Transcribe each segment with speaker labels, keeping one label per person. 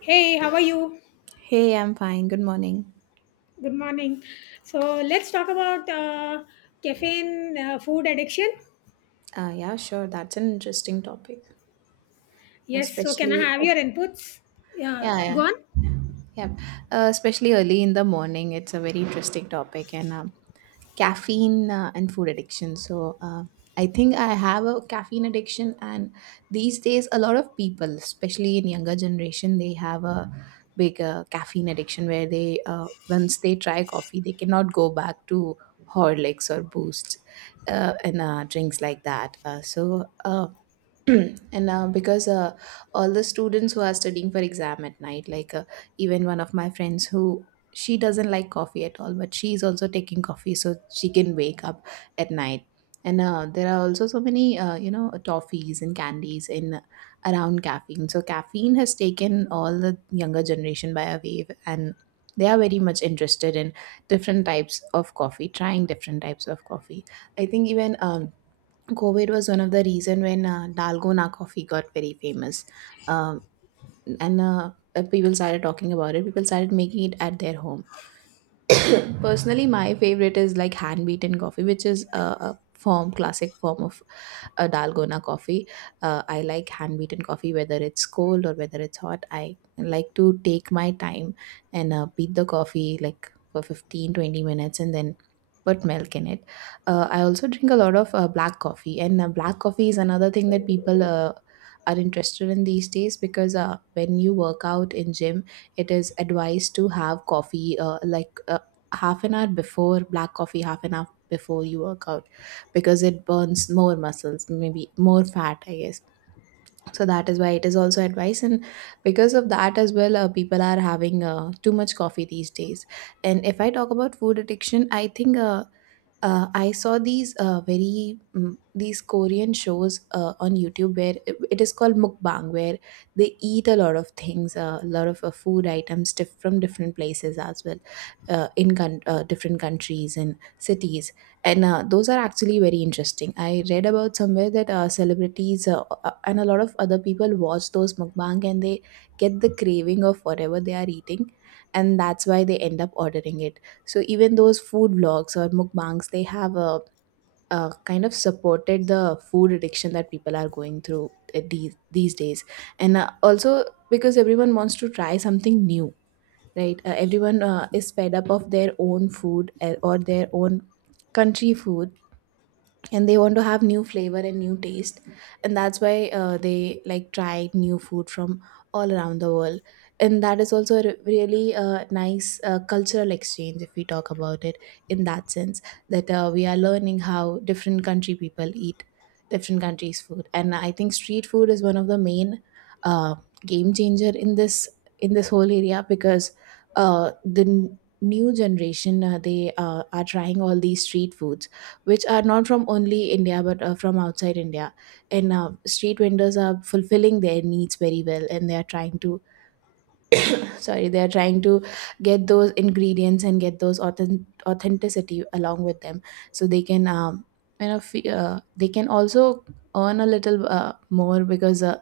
Speaker 1: Hey, how are you?
Speaker 2: Hey, I'm fine. Good morning.
Speaker 1: Good morning. So let's talk about caffeine food addiction.
Speaker 2: Yeah, sure. That's an interesting topic,
Speaker 1: Yes. So can I
Speaker 2: especially.
Speaker 1: have your inputs? Yeah.
Speaker 2: Yeah,
Speaker 1: Go
Speaker 2: yeah.
Speaker 1: on.
Speaker 2: Yeah, especially early in the morning, it's a very interesting topic, and caffeine and food addiction. So, I think I have a caffeine addiction, and these days, a lot of people, especially in younger generation, they have a big caffeine addiction where they once they try coffee, they cannot go back to Horlicks or Boosts, and drinks like that. So, and because all the students who are studying for exam at night, like, even one of my friends who, she doesn't like coffee at all, but she is also taking coffee so she can wake up at night. And there are also so many toffees and candies in around caffeine, so caffeine has taken all the younger generation by a wave, and they are very much interested in different types of coffee, trying different types of coffee. I think, even COVID was one of the reason when Dalgona coffee got very famous, um, and people started talking about it. People started making it at their home. Personally, my favorite is like hand beaten coffee, which is a form, classic form of a dalgona coffee. I like hand beaten coffee, whether it's cold or whether it's hot. I like to take my time and beat the coffee like for 15, 20 minutes, and then put milk in it. I also drink a lot of black coffee, and black coffee is another thing that people are interested in these days, because when you work out in gym, it is advised to have coffee, like half an hour before, black coffee half an hour before you work out, because it burns more muscles, maybe more fat, I guess. So that is why it is also advice. And because of that as well, people are having too much coffee these days. And if I talk about food addiction, I think, I saw these these Korean shows on YouTube, where it is called mukbang, where they eat a lot of things, a lot of food items, from different places as well, different countries and cities, and those are actually very interesting. I read about somewhere that celebrities, and a lot of other people watch those mukbang, and they get the craving of whatever they are eating, and that's why they end up ordering it. So even those food vlogs or mukbangs, they have a kind of supported the food addiction that people are going through, these days. And also, because everyone wants to try something new, right? Everyone is fed up of their own food or their own country food, and they want to have new flavor and new taste. And that's why they like try new food from all around the world. And that is also a really nice cultural exchange, if we talk about it in that sense, that we are learning how different country people eat different countries food. And I think street food is one of the main, uh, game changer in this whole area, because the new generation, they are trying all these street foods, which are not from only India but from outside India. And street vendors are fulfilling their needs very well, and they are trying to, sorry, they are trying to get those ingredients and get those authenticity along with them, so they can, they can also earn a little more, because uh,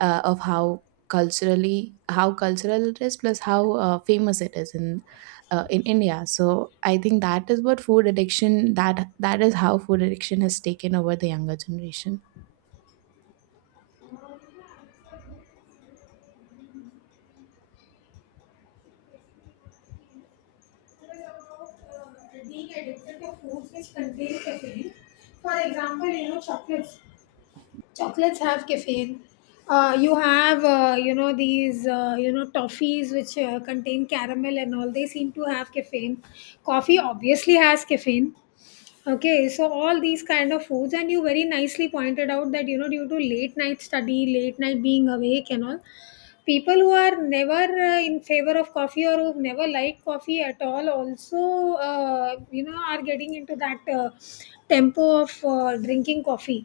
Speaker 2: uh, of how culturally, how cultural it is, plus how famous it is in, India. So I think that is what food addiction, that is how food addiction has taken over the younger generation.
Speaker 1: Being addicted to foods which contain caffeine. For example, chocolates. Chocolates have caffeine. You have these toffees which contain caramel and all. They seem to have caffeine. Coffee obviously has caffeine. Okay, so all these kind of foods, and you very nicely pointed out that, due to late night study, late night being awake, and all, people who are never in favor of coffee or who've never liked coffee at all also, are getting into that tempo of drinking coffee.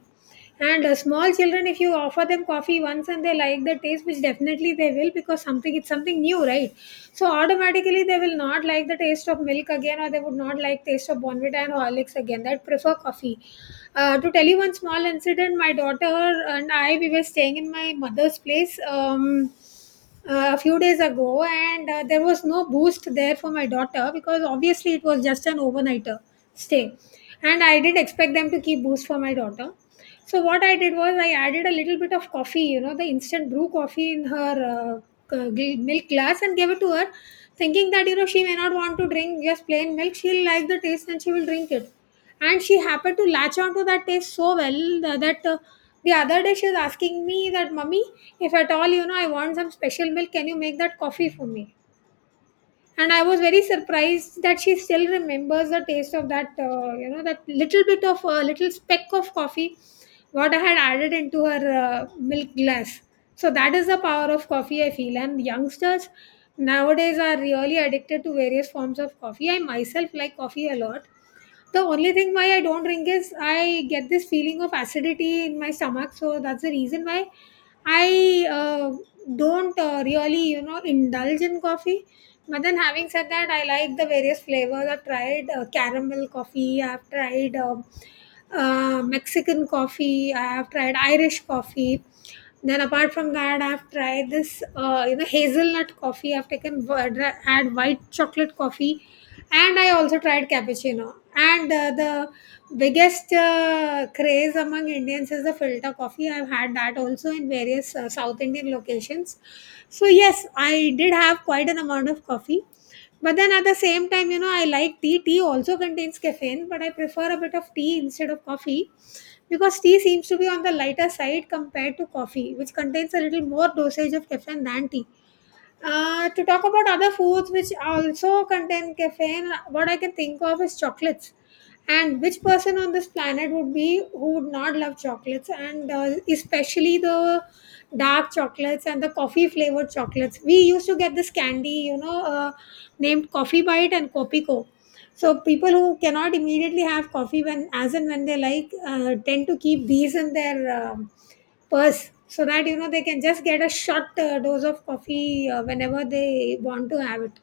Speaker 1: And small children, if you offer them coffee once and they like the taste, which definitely they will, because something it's something new, right? So automatically they will not like the taste of milk again, or they would not like taste of Bonvita and Horlicks again. They'd prefer coffee. To tell you one small incident, my daughter and I, we were staying in my mother's place, a few days ago, and there was no Boost there for my daughter because obviously it was just an overnighter stay. And I did expect them to keep Boost for my daughter. So what I did was, I added a little bit of coffee, the instant brew coffee, in her milk glass and gave it to her, thinking that, she may not want to drink just plain milk, she'll like the taste and she will drink it. And she happened to latch onto that taste so well that, the other day she was asking me that, "Mummy, if at all, I want some special milk, can you make that coffee for me?" And I was very surprised that she still remembers the taste of that, that little bit of a, little speck of coffee what I had added into her milk glass. So that is the power of coffee, I feel. And youngsters nowadays are really addicted to various forms of coffee. I myself like coffee a lot. The only thing why I don't drink is I get this feeling of acidity in my stomach, so that's the reason why I don't really, indulge in coffee. But then, having said that, I like the various flavors. I've tried caramel coffee. I've tried Mexican coffee. I have tried Irish coffee. Then, apart from that, I've tried this, hazelnut coffee. I've had white chocolate coffee. And I also tried cappuccino, and the biggest craze among Indians is the filter coffee. I've had that also in various South Indian locations. So yes, I did have quite an amount of coffee. But then at the same time, I like tea. Tea also contains caffeine, but I prefer a bit of tea instead of coffee, because tea seems to be on the lighter side compared to coffee, which contains a little more dosage of caffeine than tea. To talk about other foods which also contain caffeine, what I can think of is chocolates. And which person on this planet would be who would not love chocolates, and especially the dark chocolates and the coffee flavored chocolates? We used to get this candy, named Coffee Bite and Copico. So people who cannot immediately have coffee when, as and when they like, tend to keep these in their purse so that, they can just get a short dose of coffee whenever they want to have it.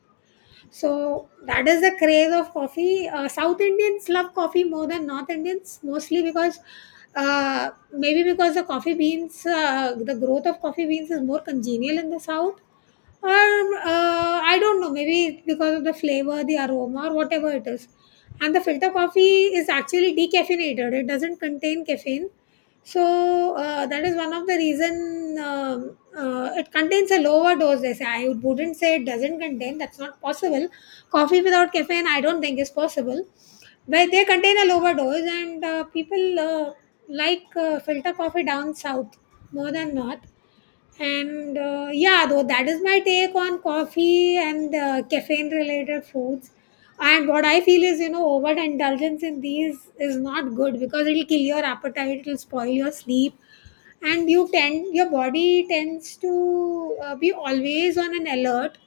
Speaker 1: So that is the craze of coffee. South Indians love coffee more than North Indians, mostly because maybe because the growth of coffee beans is more congenial in the South, or I don't know, maybe it's because of the flavor, the aroma, or whatever it is. And the filter coffee is actually decaffeinated; it doesn't contain caffeine. So that is one of the reason. It contains a lower dose. They say, I wouldn't say it doesn't contain. That's not possible. Coffee without caffeine, I don't think is possible. But they contain a lower dose, and people like filter coffee down South more than North. And yeah, though that is my take on coffee and caffeine related foods. And what I feel is, overindulgence in these is not good because it'll kill your appetite, it'll spoil your sleep, and your body tends to be always on an alert.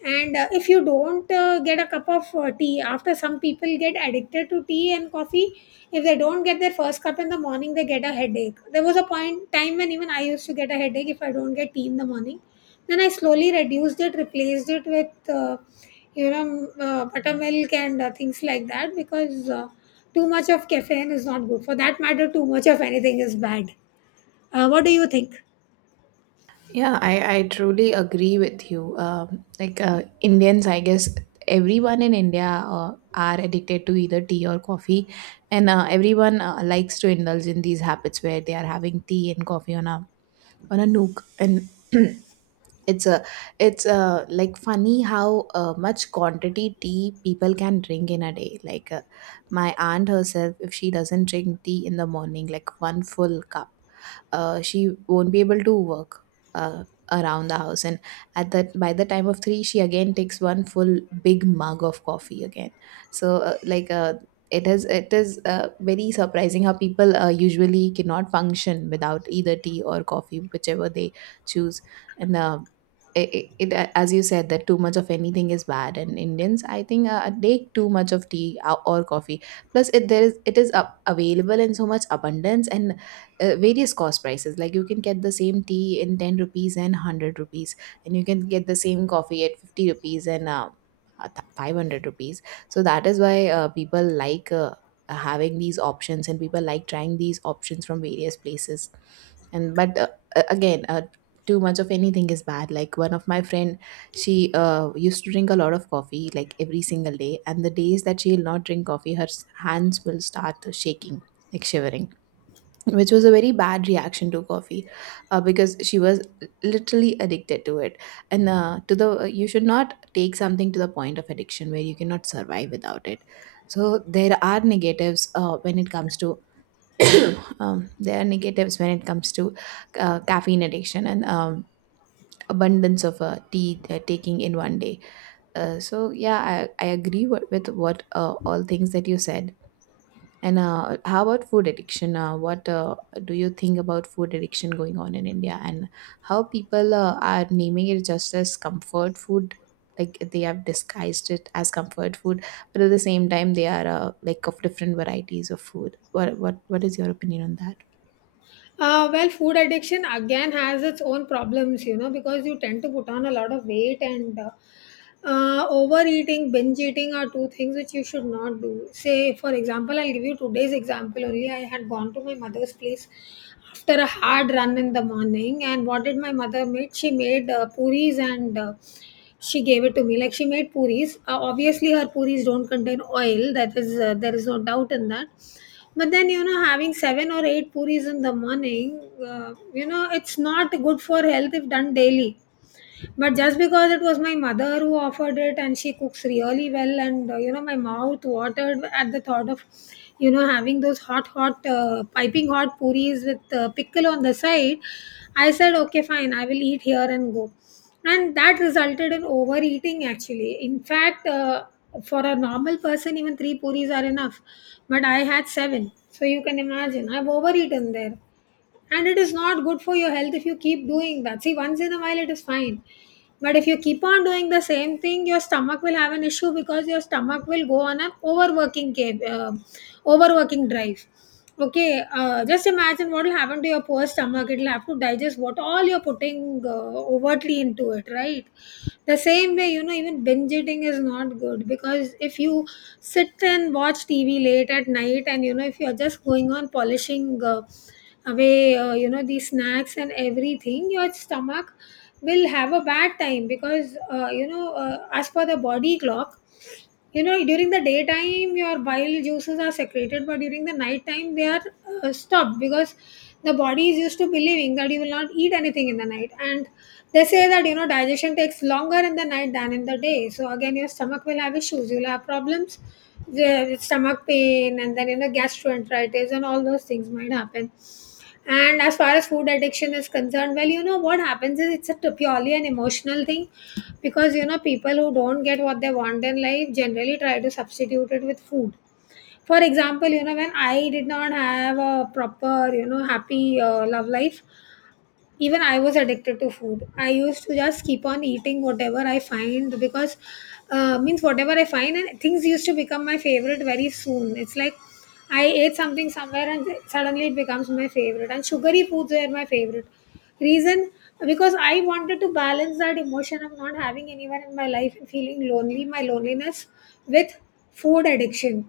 Speaker 1: And if you don't get a cup of tea, after some people get addicted to tea and coffee, if they don't get their first cup in the morning, they get a headache. There was a point time when even I used to get a headache if I don't get tea in the morning. Then I slowly reduced it, replaced it with, buttermilk and things like that, because too much of caffeine is not good. For that matter, too much of anything is bad. What do you think?
Speaker 2: Yeah, I truly agree with you. Like, Indians, I guess everyone in India are addicted to either tea or coffee, and everyone likes to indulge in these habits where they are having tea and coffee on a nook. And it's a it's a funny how much quantity tea people can drink in a day, like, my aunt herself, if she doesn't drink tea in the morning, like one full cup, she won't be able to work uh, around the house. And at that, by the time of 3, she again takes one full big mug of coffee again. So, it is very surprising how people usually cannot function without either tea or coffee, whichever they choose. And it, it, it- as you said, that too much of anything is bad. And Indians, I think, take too much of tea, or coffee, plus it there is it is up, available in so much abundance, and various cost prices. Like, you can get the same tea in 10 rupees and 100 rupees, and you can get the same coffee at 50 rupees, and 500 rupees. So that is why people like having these options, and people like trying these options from various places. And but again, too much of anything is bad. Like one of my friend, she used to drink a lot of coffee, like every single day, and the days that she'll not drink coffee, her hands will start shaking, like shivering, which was a very bad reaction to coffee, because she was literally addicted to it. And uh, to the uh, you should not take something to the point of addiction where you cannot survive without it. So there are negatives when it comes to there are negatives when it comes to caffeine addiction, and abundance of tea they're taking in one day. So yeah, I agree with what, all things that you said. And how about food addiction? What do you think about food addiction going on in India, and how people are naming it just as comfort food? Like, they have disguised it as comfort food, but at the same time they are like of different varieties of food. What is your opinion on that?
Speaker 1: Well, food addiction again has its own problems, because you tend to put on a lot of weight, and overeating, binge eating are two things which you should not do. Say, for example, I'll give you today's example only. I had gone to my mother's place after a hard run in the morning. And what did my mother make? She made puris, and she gave it to me. Like, she made puris. Obviously, her puris don't contain oil, that is, there is no doubt in that. But then, having seven or eight puris in the morning, it's not good for health if done daily. But just because it was my mother who offered it and she cooks really well, and my mouth watered at the thought of having those hot, hot, piping hot puris with pickle on the side. I said, okay, fine, I will eat here and go. And that resulted in overeating, actually. In fact, for a normal person, even three puris are enough. But I had seven. So you can imagine, I've overeaten there, and it is not good for your health if you keep doing that. See, once in a while it is fine, but if you keep on doing the same thing, your stomach will have an issue, because your stomach will go on an overworking drive. Okay, just imagine what will happen to your poor stomach. It'll have to digest what all you're putting overtly into it, right? The same way, even binge eating is not good, because if you sit and watch TV late at night and, if you're just going on polishing away, the snacks and everything, your stomach will have a bad time because, as per the body clock, during the daytime your bile juices are secreted, but during the night time, they are stopped, because the body is used to believing that you will not eat anything in the night, and they say that, digestion takes longer in the night than in the day. So again your stomach will have issues, you'll have problems with stomach pain, and then, gastroenteritis and all those things might happen. And as far as food addiction is concerned, well, you know what happens is, it's purely an emotional thing, because, people who don't get what they want in life generally try to substitute it with food. For example, you know when I did not have a proper, you know, happy love life, even I was addicted to food. I used to just keep on eating whatever I find because means whatever I find, and things used to become my favorite very soon. It's like I ate something somewhere and suddenly it becomes my favorite, and sugary foods were my favorite reason because I wanted to balance that emotion of not having anyone in my life and feeling lonely, my loneliness, with food addiction.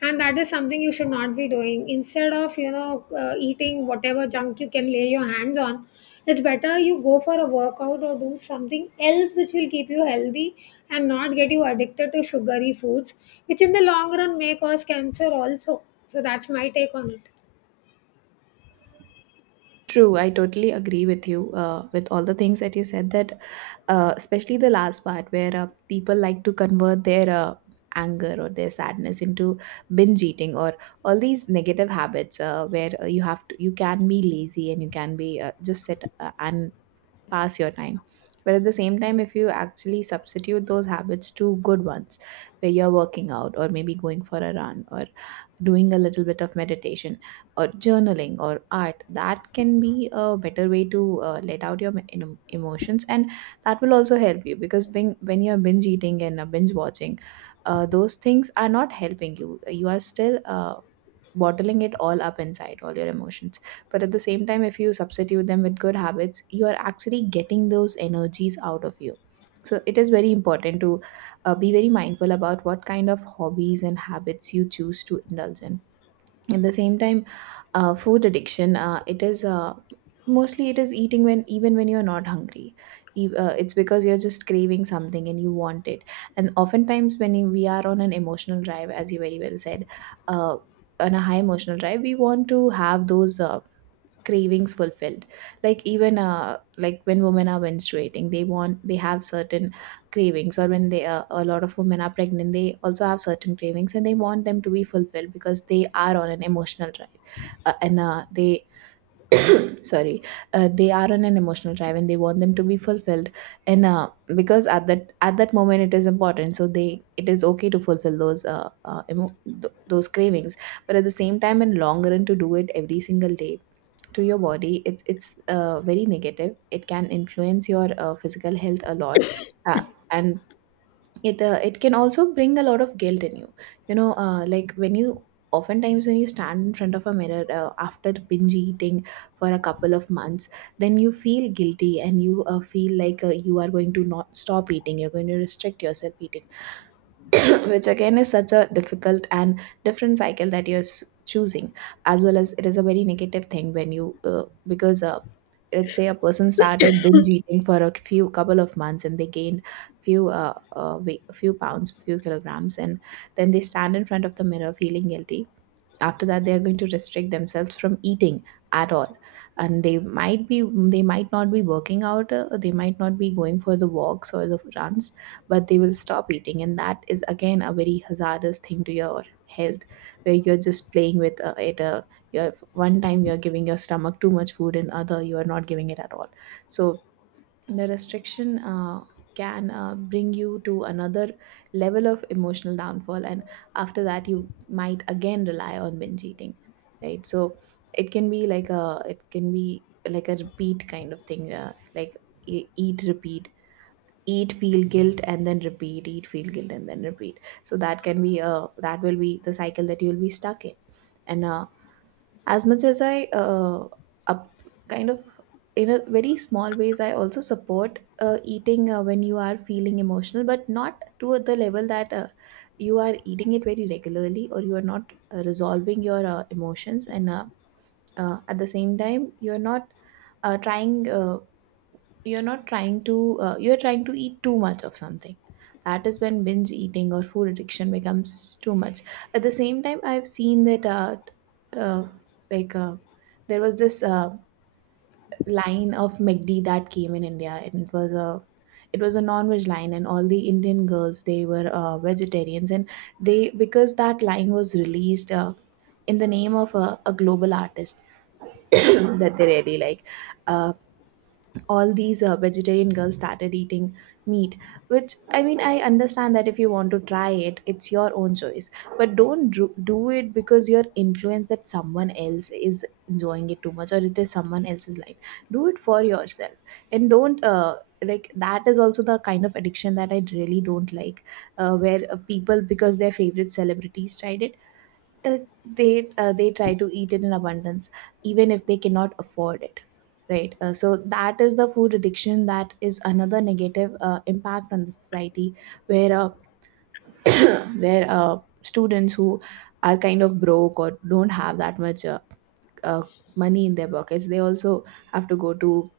Speaker 1: And that is something you should not be doing. Instead of you know eating whatever junk you can lay your hands on, it's better you go for a workout or do something else which will keep you healthy and not get you addicted to sugary foods, which in the long run may cause cancer also. So that's my take on it.
Speaker 2: True, I totally agree with you with all the things that you said. That especially the last part, where people like to convert their anger or their sadness into binge eating, or all these negative habits, where you have to you can be lazy, and you can be just sit and pass your time. But at the same time, if you actually substitute those habits to good ones, where you're working out, or maybe going for a run, or doing a little bit of meditation, or journaling or art, that can be a better way to let out your emotions. And that will also help you, because when you're binge eating and binge watching, those things are not helping you. You are still bottling it all up inside, all your emotions. But at the same time, if you substitute them with good habits, you are actually getting those energies out of you. So it is very important to be very mindful about what kind of hobbies and habits you choose to indulge in. At the same time, food addiction, it is, mostly, it is eating when even when you're not hungry. It's because you're just craving something and you want it. And oftentimes when we are on an emotional drive, as you very well said, uh, on a high emotional drive, we want to have those cravings fulfilled. Like even, like when women are menstruating, they have certain cravings. Or when they a lot of women are pregnant, they also have certain cravings, and they want them to be fulfilled because they are on an emotional drive. Uh, and uh, they sorry uh, they are on an emotional drive and they want them to be fulfilled. And because at that moment, it is important, so they it is okay to fulfill those those cravings. But at the same time, in long run, to do it every single day to your body, it's very negative. It can influence your physical health a lot. Uh, and it can also bring a lot of guilt in you, you know, like when you Oftentimes when you stand in front of a mirror, after binge eating for a couple of months, then you feel guilty and you feel like you are going to not stop eating. You're going to restrict yourself eating. Which again is such a difficult and different cycle that choosing. As well as it is a very negative thing when you, because, let's say a person started binge eating for a few couple of months and they gained few, weight, few pounds, few kilograms, and then they stand in front of the mirror feeling guilty. After that they are going to restrict themselves from eating at all, and they might not be working out. They might not be going for the walks or the runs, but they will stop eating, and that is again a very hazardous thing to your health, where you're just playing with it. You're, one time you're giving your stomach too much food, and other you are not giving it at all. So the restriction can bring you to another level of emotional downfall, and after that you might again rely on binge eating, right? So it can be like a, repeat kind of thing, like eat repeat. Eat feel guilt and then repeat, eat feel guilt and then repeat, so that will be the cycle that you'll be stuck in. And as much as I up kind of, in a very small ways, I also support eating when you are feeling emotional, but not to the level that you are eating it very regularly, or you are not resolving your emotions. And at the same time you are not trying, you're not trying to, you're trying to eat too much of something. That is when binge eating or food addiction becomes too much. At the same time I've seen that, uh, like, there was this, line of McD that came in India, and it was a, non-veg line, and all the Indian girls, they were vegetarians, and they, because that line was released in the name of a, global artist that they really like. uh, all these vegetarian girls started eating meat. Which, I mean, I understand that if you want to try it, it's your own choice, but don't do, do it because you're influenced that someone else is enjoying it too much, or it is someone else's life. Do it for yourself. And don't, like, that is also the kind of addiction that I really don't like. Where people, because their favorite celebrities tried it, uh, they try to eat it in abundance, even if they cannot afford it, right? So that is the food addiction, that is another negative impact on the society. Where where students who are kind of broke or don't have that much uh, money in their pockets, they also have to go to,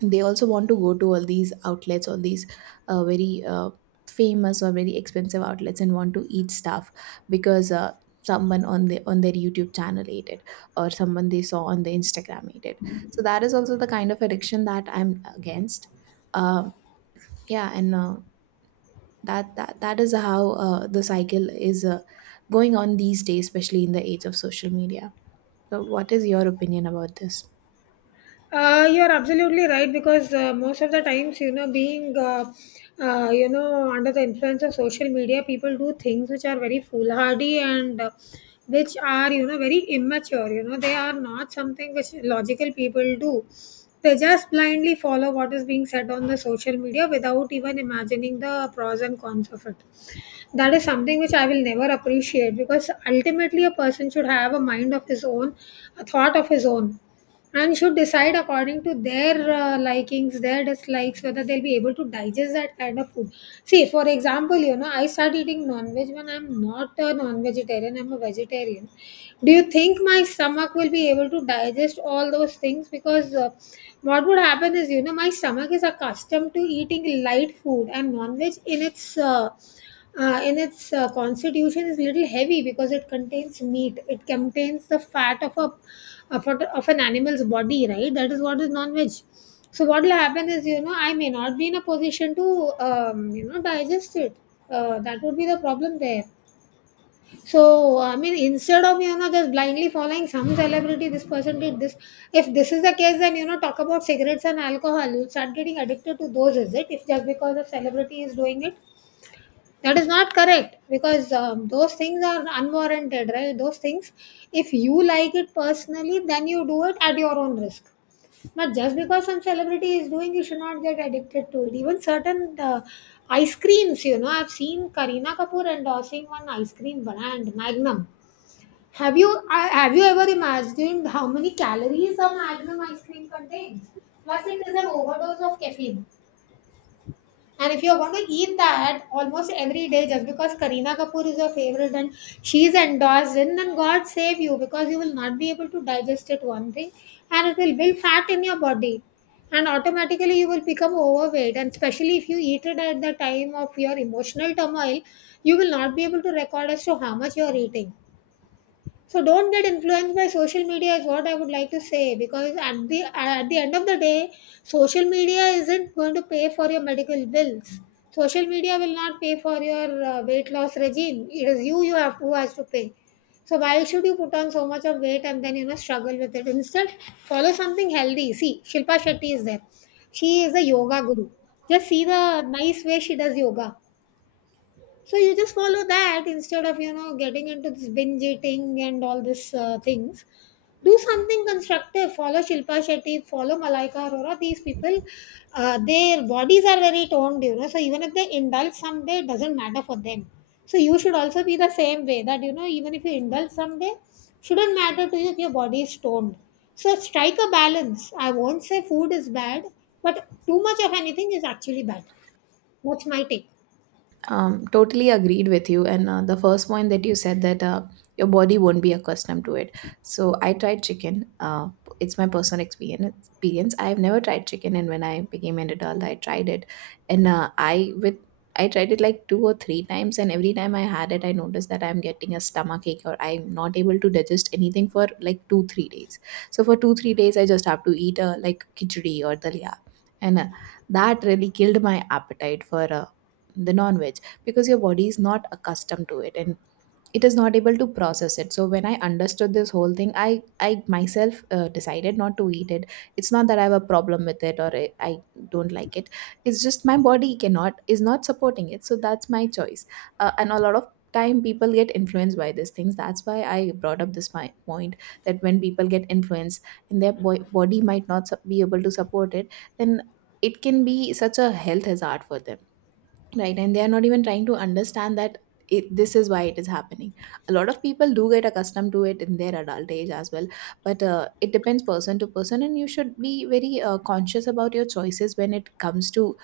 Speaker 2: they also want to go to all these outlets, all these very famous or very expensive outlets, and want to eat stuff because someone on the, on their YouTube channel ate it, or someone they saw on the Instagram ate it. So that is also the kind of addiction that I'm against. uh, yeah, and that is how the cycle is going on these days, especially in the age of social media. So what is your opinion about this?
Speaker 1: You're absolutely right because most of the times, you know, being, you know, under the influence of social media, people do things which are very foolhardy, and which are, you know, very immature. You know, they are not something which logical people do. They just blindly follow what is being said on the social media without even imagining the pros and cons of it. That is something which I will never appreciate because ultimately a person should have a mind of his own, a thought of his own, and should decide according to their likings, their dislikes, whether they'll be able to digest that kind of food. See, for example, you know, I start eating non veg when I'm not a non vegetarian, I'm a vegetarian. Do you think my stomach will be able to digest all those things? Because what would happen is, you know, my stomach is accustomed to eating light food, and non veg in its constitution is little heavy because it contains meat. It contains the fat of of an animal's body, right? That is what is non-veg. So what will happen is, you know, I may not be in a position to, you know, digest it. That would be the problem there. So I mean, instead of you know just blindly following some celebrity, this person did this. If this is the case, then you know talk about cigarettes and alcohol. You start getting addicted to those, is it? If just because a celebrity is doing it, that is not correct because those things are unwarranted, right? Those things, if you like it personally, then you do it at your own risk. But just because some celebrity is doing, you should not get addicted to it. Even certain ice creams, you know, I've seen Kareena Kapoor endorsing one ice cream brand, Magnum. Have you ever imagined how many calories a Magnum ice cream contains? Plus, it is an overdose of caffeine. And if you're going to eat that almost every day just because Kareena Kapoor is your favorite and she's endorsed in, then God save you because you will not be able to digest it, one thing, and it will build fat in your body. And automatically you will become overweight. And especially if you eat it at the time of your emotional turmoil, you will not be able to record as to how much you're eating. So don't get influenced by social media is what I would like to say because at the end of the day, social media isn't going to pay for your medical bills. Social media will not pay for your weight loss regime. It is you have who has to pay. So why should you put on so much of weight and then you know struggle with it? Instead, follow something healthy. See, Shilpa Shetty is there. She is a yoga guru. Just see the nice way she does yoga. So you just follow that instead of you know getting into this binge eating and all these things. Do something constructive. Follow Shilpa Shetty. Follow Malaika Arora. These people, their bodies are very toned, you know. So even if they indulge someday, it doesn't matter for them. So you should also be the same way that you know even if you indulge someday, shouldn't matter to you if your body is toned. So strike a balance. I won't say food is bad, but too much of anything is actually bad. That's my take.
Speaker 2: Totally agreed with you. And the first point that you said, that your body won't be accustomed to it. So I tried chicken. It's my personal experience. Experience. I've never tried chicken, and when I became an adult, I tried it, and I with, I tried it like two or three times, and every time I had it, I noticed that I'm getting a stomach ache, or I'm not able to digest anything for like 2-3 days. So for 2-3 days, I just have to eat like khichdi or dalia. And that really killed my appetite for. The non-veg, because your body is not accustomed to it, and it is not able to process it. So when I understood this whole thing, I myself decided not to eat it. It's not that I have a problem with it, or I don't like it. It's just my body cannot, is not supporting it, so that's my choice. And a lot of time people get influenced by these things, that's why I brought up this my point. That when people get influenced, and their body might not sup- be able to support it, then it can be such a health hazard for them. Right, and they are not even trying to understand that, this is why it is happening. A lot of people do get accustomed to it in their adult age as well, but it depends person to person, and you should be very conscious about your choices when it comes to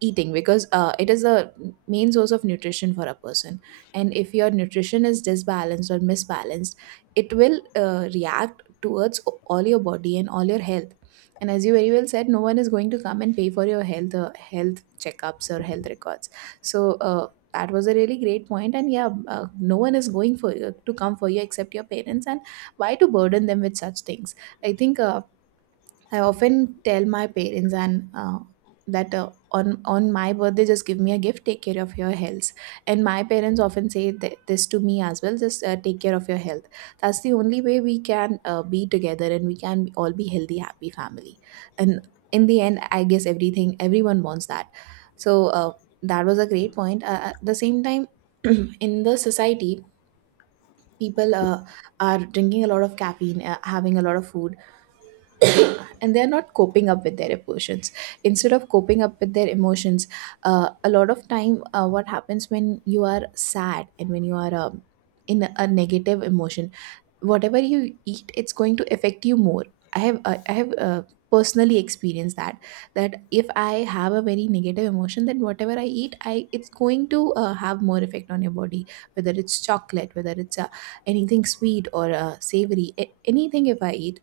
Speaker 2: eating, because it is a main source of nutrition for a person. And if your nutrition is disbalanced or misbalanced, it will react towards all your body and all your health. And as you very well said, no one is going to come and pay for your health, health checkups or health records, so that was a really great point. And yeah, no one is going for to come for you except your parents, and why to burden them with such things? I think, I often tell my parents, and that on, my birthday, just give me a gift. Take care of your health. And my parents often say this to me as well. Just take care of your health. That's the only way we can be together and we can all be healthy, happy family. And in the end, I guess everything, everyone wants that. So that was a great point. At the same time, in the society, people are drinking a lot of caffeine, having a lot of food, and they're not coping up with their emotions. Instead of coping up with their emotions, a lot of time, what happens when you are sad and when you are, in a negative emotion, whatever you eat, it's going to affect you more. I have personally experienced that, that if I have a very negative emotion, then whatever I eat, I it's going to have more effect on your body. Whether it's chocolate, whether it's anything sweet or savory, anything if I eat,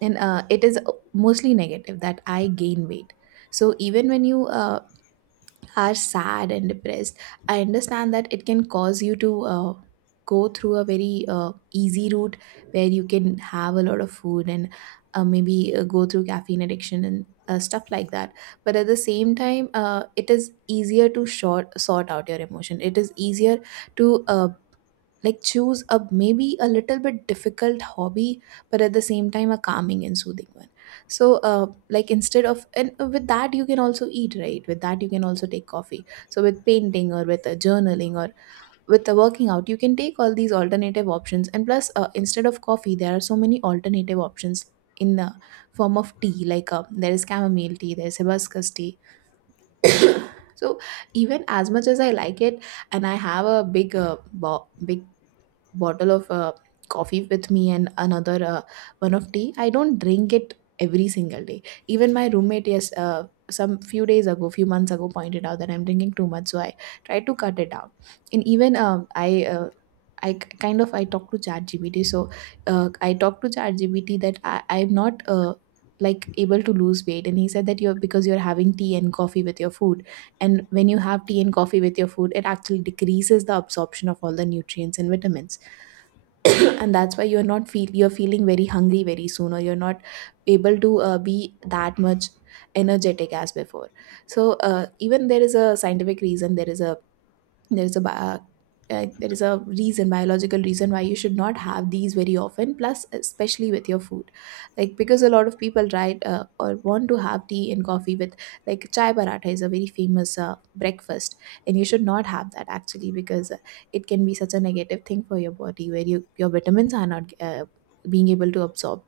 Speaker 2: and it is mostly negative that I gain weight. So even when you are sad and depressed, I understand that it can cause you to go through a very easy route, where you can have a lot of food, and maybe go through caffeine addiction and stuff like that. But at the same time, it is easier to sort out your emotion. It is easier to, like, choose a maybe a little bit difficult hobby, but at the same time a calming and soothing one. So like, instead of, and with that you can also eat right, with that you can also take coffee. So with painting, or with journaling, or with the working out, you can take all these alternative options. And plus instead of coffee, there are so many alternative options in the form of tea. Like there is chamomile tea, there is hibiscus tea. So, even as much as I like it, and I have a big, big bottle of coffee with me, and another one of tea, I don't drink it every single day. Even my roommate, yes, some few days ago, few months ago, pointed out that I'm drinking too much, so I try to cut it down. And even, I kind of, I talk to ChatGPT, so I talk to ChatGPT that I'm not, like, able to lose weight, and he said that you're, because you're having tea and coffee with your food, and when you have tea and coffee with your food, it actually decreases the absorption of all the nutrients and vitamins. And that's why you're not feel you're feeling very hungry very soon, or you're not able to be that much energetic as before. So even there is a scientific reason, there is a there is a reason, biological reason, why you should not have these very often, plus especially with your food. Like, because a lot of people, right, or want to have tea and coffee with, like chai paratha is a very famous breakfast, and you should not have that actually, because it can be such a negative thing for your body, where you, your vitamins are not being able to absorb.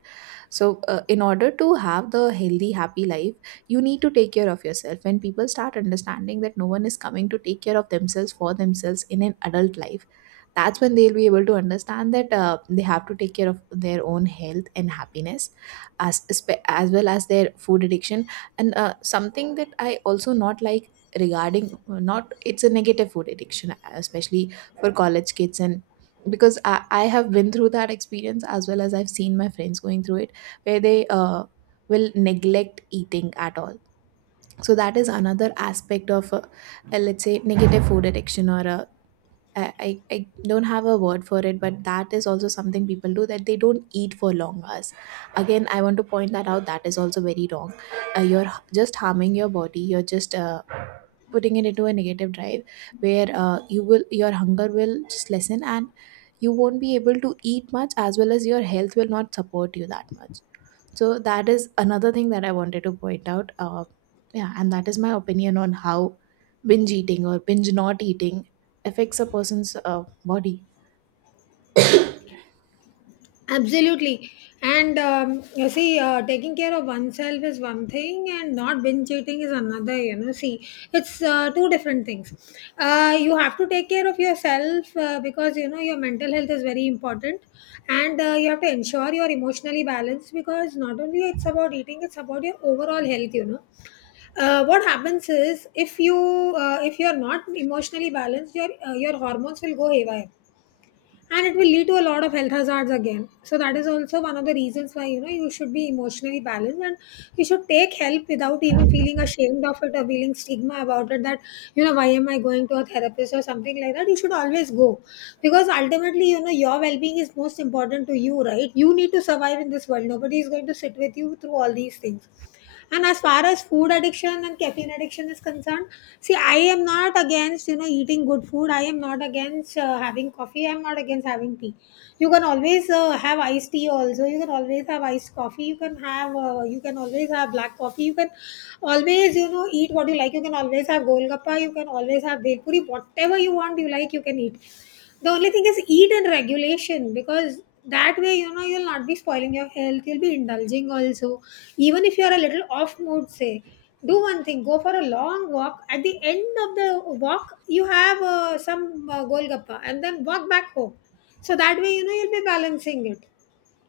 Speaker 2: So, in order to have the healthy, happy life, you need to take care of yourself. When people start understanding that no one is coming to take care of themselves for themselves in an adult life, that's when they'll be able to understand that they have to take care of their own health and happiness, as well as their food addiction. And something that I also not like regarding, not, it's a negative food addiction, especially for college kids, and because I have been through that experience, as well as I've seen my friends going through it, where they will neglect eating at all. So that is another aspect of, let's say, negative food addiction, or I don't have a word for it, but that is also something people do, that they don't eat for long hours. Again, I want to point that out. That is also very wrong. You're just harming your body. You're just putting it into a negative drive, where you will, your hunger will just lessen, and you won't be able to eat much, as well as your health will not support you that much. So that is another thing that I wanted to point out. Yeah, and that is my opinion on how binge eating or binge not eating affects a person's body.
Speaker 1: Absolutely. And you see, taking care of oneself is one thing, and not binge eating is another. You know, see, it's two different things. You have to take care of yourself because you know your mental health is very important, and you have to ensure you're emotionally balanced because not only it's about eating, it's about your overall health. You know, what happens is if you if you're not emotionally balanced, your hormones will go haywire, and it will lead to a lot of health hazards again. So that is also one of the reasons why you know you should be emotionally balanced, and you should take help without even feeling ashamed of it or feeling stigma about it, that you know why am I going to a therapist or something like that. You should always go because ultimately you know your well-being is most important to you, right? You need to survive in this world. Nobody is going to sit with you through all these things. And as far as food addiction and caffeine addiction is concerned, see, I am not against you know eating good food. I am not against having coffee. I'm not against having tea. You can always have iced tea. Also, you can always have iced coffee. You can have you can always have black coffee. You can always you know eat what you like. You can always have golgappa. You can always have bhel puri. Whatever you want, you like, you can eat. The only thing is eat in regulation because that way you know you'll not be spoiling your health, you'll be indulging also. Even if you're a little off mood, say do one thing: go for a long walk. At the end of the walk, you have some golgappa and then walk back home. So that way you know you'll be balancing it,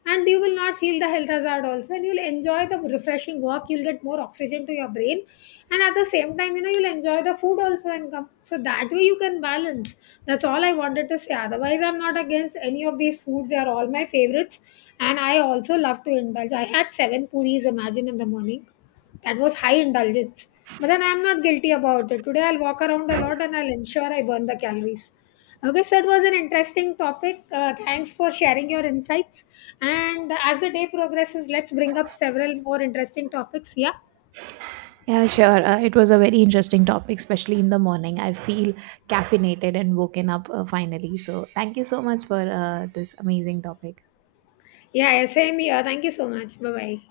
Speaker 1: and you will not feel the health hazard also, and you'll enjoy the refreshing walk, you'll get more oxygen to your brain, and at the same time you know you'll enjoy the food also and come. So that way you can balance. That's all I wanted to say. Otherwise I'm not against any of these foods, they are all my favorites, and I also love to indulge. I had seven puris, imagine, in the morning. That was high indulgence. But then I'm not guilty about it. Today I'll walk around a lot and I'll ensure I burn the calories. Okay, so it was an interesting topic. Thanks for sharing your insights. And as the day progresses, let's bring up several more interesting topics. Yeah.
Speaker 2: Yeah, sure. It was a very interesting topic, especially in the morning. I feel caffeinated and woken up, finally. So thank you so much for this amazing topic.
Speaker 1: Yeah, yeah, same here. Thank you so much. Bye bye.